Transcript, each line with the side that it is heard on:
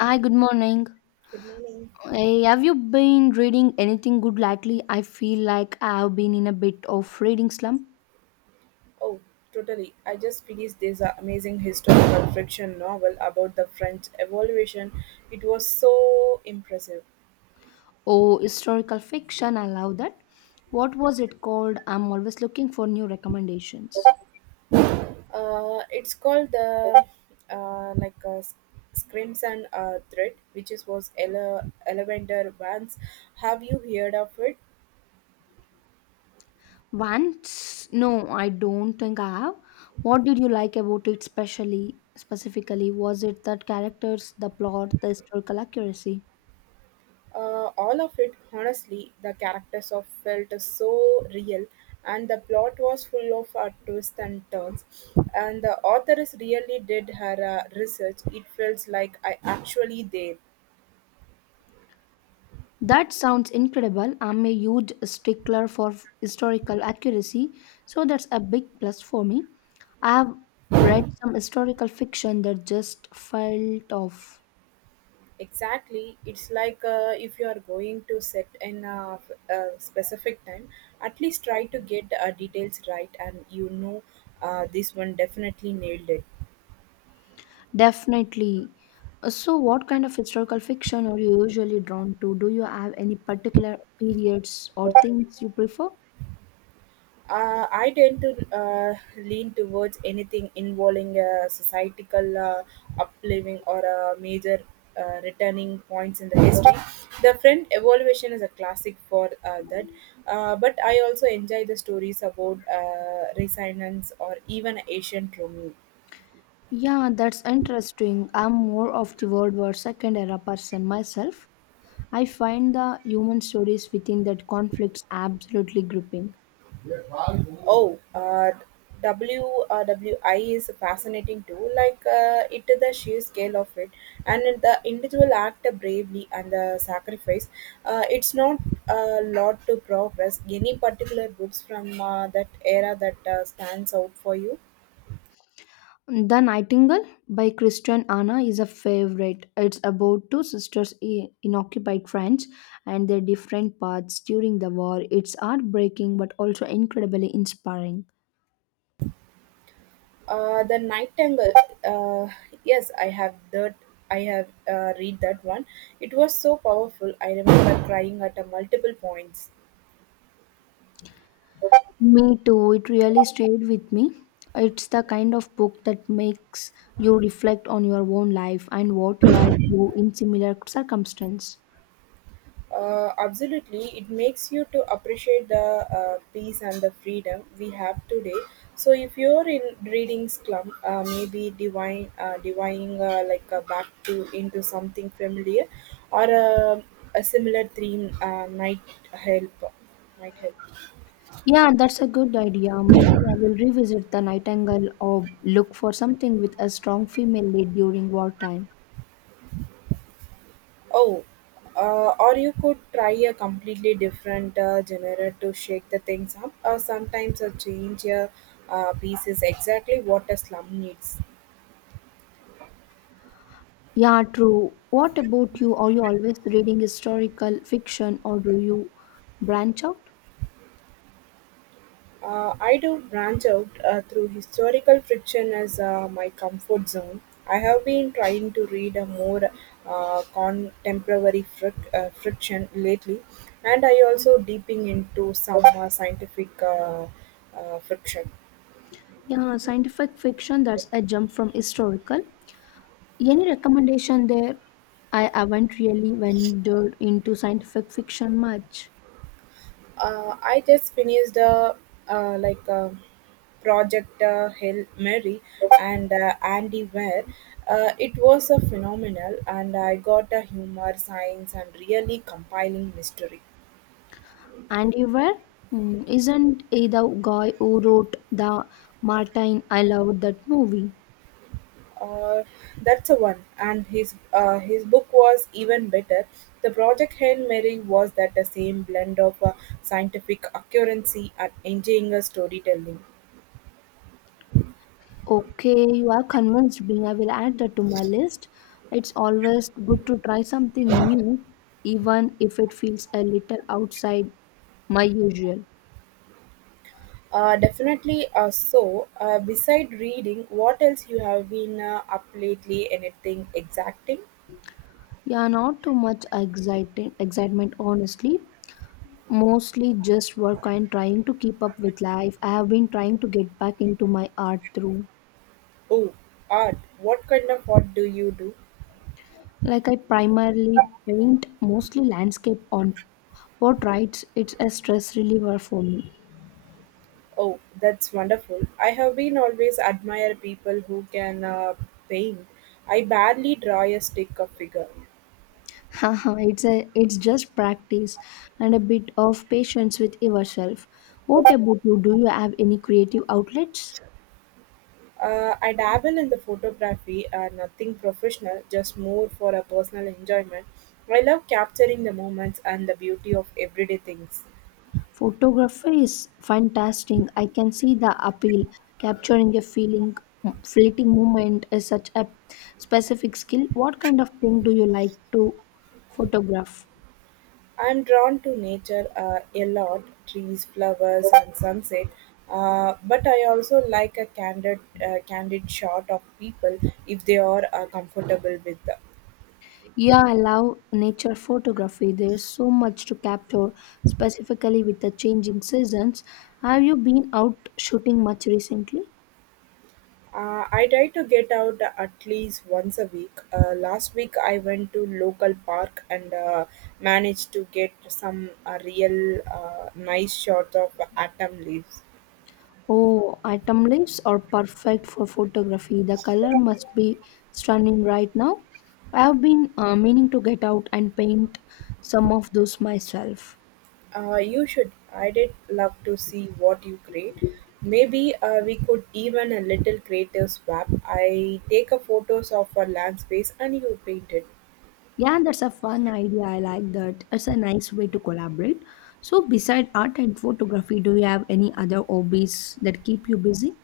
left: Hi, good morning.
right: Good morning.
left: Hey, have you been reading anything good lately? I feel like I have been in a bit of reading slump.
right: Oh, totally. I just finished this amazing historical fiction novel about the French Revolution. It was so impressive.
left: Oh, historical fiction, I love that. What was it called? I'm always looking for new recommendations.
right: It's called the uh, like uh, Screams and Threat, which is was Elevator Vance. Have you heard of it?
left: Once? No, I don't think I have. What did you like about it specially specifically? Was it the characters, the plot, the historical accuracy?
right: All of it, honestly, the characters of felt so real, and the plot was full of twists and turns. And the authoress really did her research. It feels like I actually there.
left: That sounds incredible. I'm a huge stickler for historical accuracy, so that's a big plus for me. I have read some historical fiction that just felt off.
right: Exactly, it's like if you are going to set in a specific time, at least try to get details right, and you know this one definitely nailed it.
left: Definitely. So, what kind of historical fiction are you usually drawn to? Do you have any particular periods or themes you prefer?
right: I tend to lean towards anything involving a societal upliving or a major returning points in the history. The Friend Evolution is a classic for that, but I also enjoy the stories about resonance or even ancient Rome.
left: Yeah, that's interesting. I'm more of the World War Second era person myself. I find the human stories within that conflicts absolutely gripping.
right: Oh, WRWI is fascinating too. Like it, is the sheer scale of it, and the individual act bravely and the sacrifice. It's not a lot to progress. Any particular books from that era that stands out for you?
left: The Nightingale by Christian Anna is a favorite. It's about two sisters in occupied France and their different paths during the war. It's heartbreaking but also incredibly inspiring.
right: The Nightingale. Uh, yes, I have that. I have read that one. It was so powerful. I remember crying at multiple points.
left: Me too, it really stayed with me. It's the kind of book that makes you reflect on your own life and what you had do in similar circumstance.
right: Absolutely, it makes you to appreciate the peace and the freedom we have today. So if you're in reading slum, maybe divining back to into something familiar, or a similar theme might help. Might help.
left: Yeah, that's a good idea. Maybe I will revisit The Nightingale or look for something with a strong female lead during wartime.
right: Oh, or you could try a completely different genre to shake the things up. Or sometimes a change a piece is exactly what a slum needs.
left: Yeah, true. What about you? Are you always reading historical fiction or do you branch out?
right: I do branch out through historical fiction as my comfort zone. I have been trying to read a more uh, contemporary friction lately, and I also deeping into some scientific fiction.
left: Yeah, scientific fiction, that's a jump from historical. Any recommendation there? I haven't really ventured into scientific fiction much.
right: I just finished a uh, like a project Hail Mary and Andy Ware. It was a phenomenal, and I got a humor, science, and really compiling mystery.
left: And you were? Hmm, isn't it the guy who wrote the Martin? I loved that movie.
right: Uh, that's a one. And his book was even better. The project Hail Mary was that the same blend of scientific accuracy and engineering storytelling.
left: Okay, you are convinced me. I will add that to my list. It's always good to try something new, even if it feels a little outside my usual.
right: Definitely. So, beside reading, what else you have been up lately? Anything exacting?
left: Yeah, not too much excitement, honestly. Mostly just work and trying to keep up with life. I have been trying to get back into my art through.
right: Oh, art. What kind of art do you do?
left: Like, I primarily paint mostly landscape on portraits. It's a stress reliever for me.
right: Oh, that's wonderful. I have been always admire people who can paint. I barely draw a stick of figure.
left: Haha, it's just practice and a bit of patience with yourself. What about you? Do you have any creative outlets?
right: I dabble in the photography, nothing professional, just more for a personal enjoyment. I love capturing the moments and the beauty of everyday things.
left: Photography is fantastic. I can see the appeal. Capturing a feeling, fleeting moment is such a specific skill. What kind of thing do you like to photograph?
right: I'm drawn to nature a lot trees, flowers, and sunset. But I also like a candid shot of people if they are comfortable with.
left: Yeah, I love nature photography. There's so much to capture, specifically with the changing seasons. Have you been out shooting much recently?
right: I try to get out at least once a week. Last week I went to local park and managed to get some real nice shots of autumn leaves.
left: Oh, atom leaves are perfect for photography. The color must be stunning right now. I have been meaning to get out and paint some of those myself.
right: You should. I did love to see what you create. Maybe we could even a little creative swap. I take a photos of a landscape and you paint it.
left: Yeah, that's a fun idea. I like that. It's a nice way to collaborate. So, beside art and photography, do you have any other hobbies that keep you busy?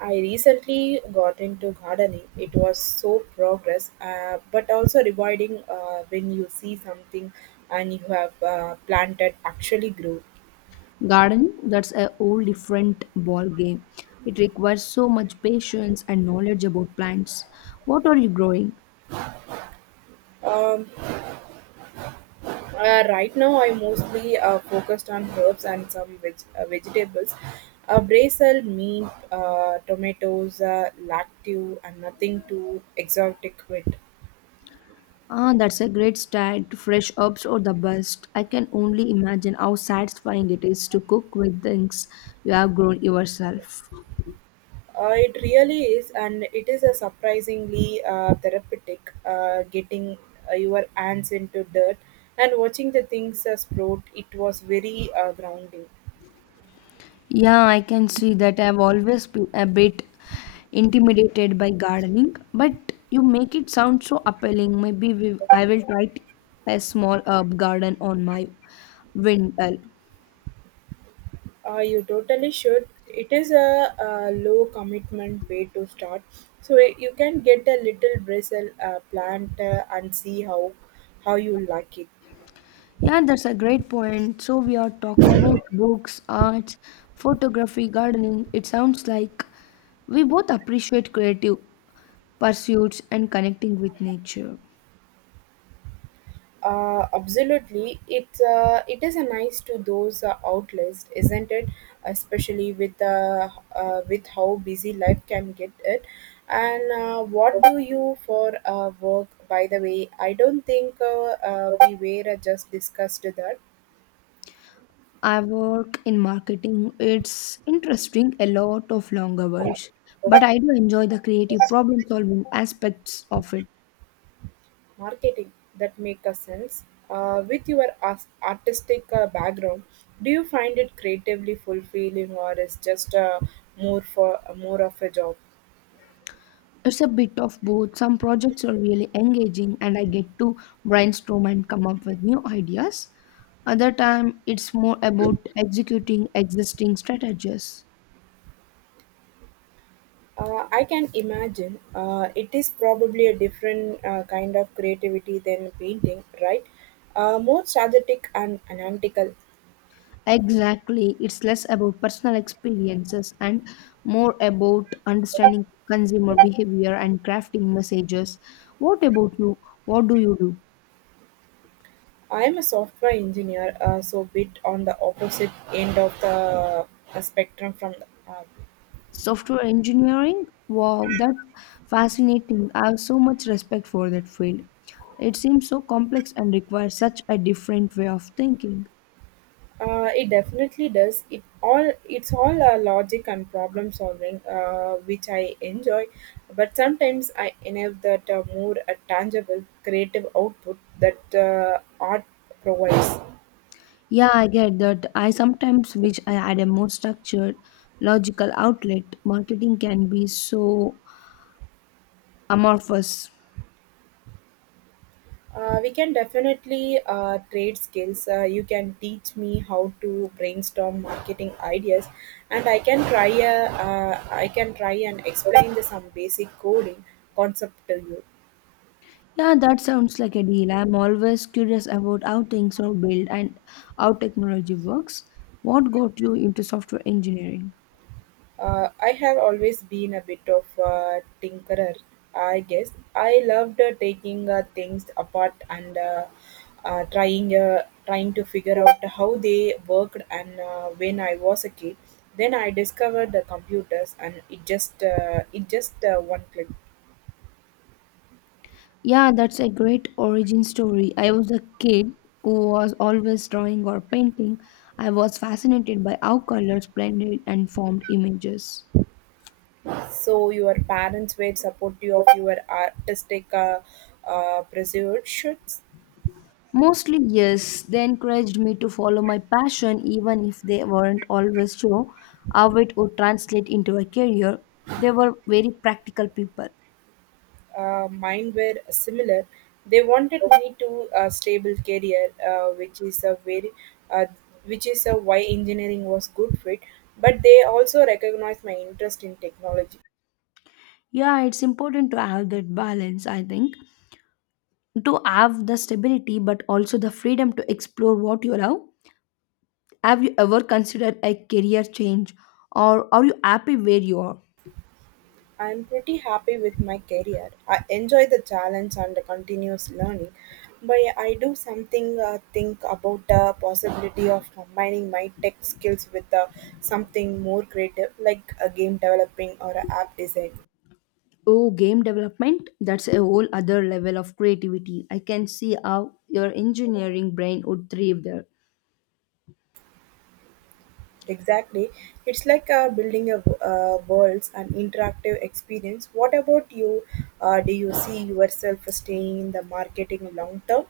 right: I recently got into gardening. It was so progress, but also rewarding when you see something and you have planted actually grow.
left: Gardening, that's a whole different ball game. It requires so much patience and knowledge about plants. What are you growing?
right: Um, right now, I mostly focused on herbs and some vegetables. Basil, meat, tomatoes, lactive, and nothing too exotic with.
left: Ah, that's a great start. Fresh herbs are the best. I can only imagine how satisfying it is to cook with things you have grown yourself.
right: It really is, and it is a surprisingly therapeutic. Getting your hands into dirt and watching the things sprout, it was very grounding.
left: Yeah, I can see that I've always been a bit intimidated by gardening, but you make it sound so appealing. I will try a small herb garden on my windowsill.
right: You totally should. It is a, low commitment way to start, so you can get a little bristle plant and see how you like it.
left: Yeah, that's a great point. So we are talked about books, arts, photography, gardening. It sounds like we both appreciate creative pursuits and connecting with nature.
right: Absolutely, it is a nice to those outlets, isn't it? Especially with how busy life can get it. And what do you for work? By the way, I don't think we were just discussed that.
left: I work in marketing. It's interesting, a lot of long hours, but I do enjoy the creative problem solving aspects of it.
right: Marketing that make a sense. With your artistic background, do you find it creatively fulfilling, or is just more of a job?
left: It's a bit of both. Some projects are really engaging and I get to brainstorm and come up with new ideas. Other time it's more about executing existing strategies.
right: I can imagine it is probably a different kind of creativity than painting, right? More strategic and analytical.
left: Exactly. It's less about personal experiences and more about understanding consumer behavior and crafting messages. What about you? What do you do?
right: I am a software engineer, so bit on the opposite end of the spectrum from the
left: Software engineering? Wow, that's fascinating. I have so much respect for that field. It seems so complex and requires such a different way of thinking.
right: It definitely does. It's all logic and problem solving, which I enjoy. But sometimes I enable that more tangible creative output that art provides.
left: Yeah, I get that. I sometimes wish I had a more structured, logical outlet. Marketing can be so amorphous.
right: We can definitely trade skills. You can teach me how to brainstorm marketing ideas, and I can try and explain the, some basic coding concept to you.
left: Yeah, that sounds like a deal. I'm always curious about how things are built and how technology works. What got you into software engineering?
right: I have always been a bit of a tinkerer, I guess. I loved taking things apart and trying to figure out how they worked. And when I was a kid, then I discovered the computers, and it just one click.
left: Yeah, that's a great origin story. I was a kid who was always drawing or painting. I was fascinated by how colors blended and formed images.
right: So your parents were supportive of your artistic pursuits.
left: Mostly, yes, they encouraged me to follow my passion even if they weren't always sure how it would translate into a career. They were very practical people.
right: Mine were similar. They wanted me to a stable career, uh, which is a why engineering was good fit. But they also recognized my interest in technology.
left: Yeah, it's important to have that balance, I think, to have the stability but also the freedom to explore what you love. Have you ever considered a career change or are you happy where you are?
right: I am pretty happy with my career. I enjoy the challenge and the continuous learning, but I do something think about the possibility of combining my tech skills with something more creative, like a game developing or a app design.
left: Oh, game development? That's a whole other level of creativity. I can see how your engineering brain would thrive there.
right: Exactly. It's like building a world's an interactive experience. What about you? Do you see yourself staying in the marketing long term?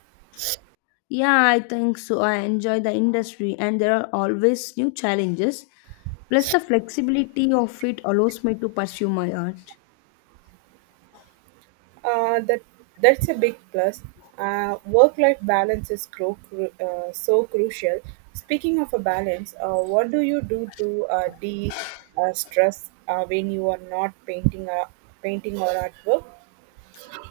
left: Yeah, I think so. I enjoy the industry and there are always new challenges. Plus, the flexibility of it allows me to pursue my art.
right: That that's a big plus. Work-life balance is so crucial. Speaking of a balance, what do you do to de stress when you are not painting or artwork?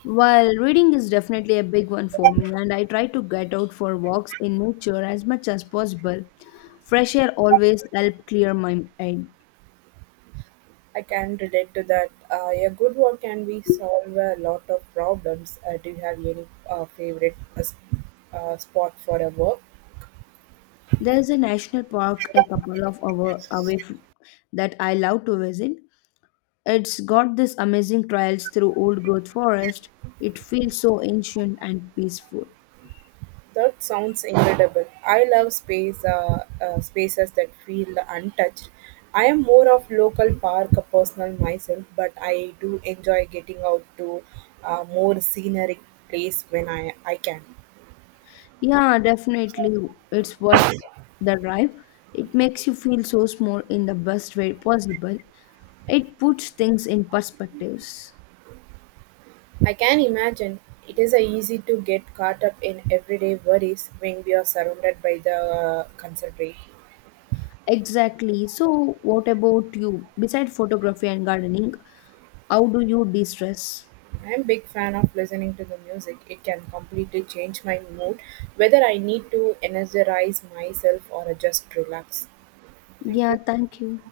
left: Well, reading is definitely a big one for me, and I try to get out for walks in nature as much as possible. Fresh air always helps clear my head.
right: I can relate to that. A good one can be solve a lot of problems. Do you have any favorite spot for a work?
left: There is a national park a couple of hours away that I love to visit. It's got this amazing trails through old growth forest. It feels so ancient and peaceful.
right: That sounds incredible. I love spaces that feel untouched. I am more of local park personal myself, but I do enjoy getting out to more scenic place when I can.
left: Yeah, definitely, it's worth the drive. It makes you feel so small in the best way possible. It puts things in perspectives.
right: I can imagine it's easy to get caught up in everyday worries when we are surrounded by the concentrate.
left: Exactly. So, what about you? Besides photography and gardening, how do you de-stress?
right: I'm big fan of listening to the music. It can completely change my mood, whether I need to energize myself or just relax. Thank
left: Yeah,
right: you.
left: thank you.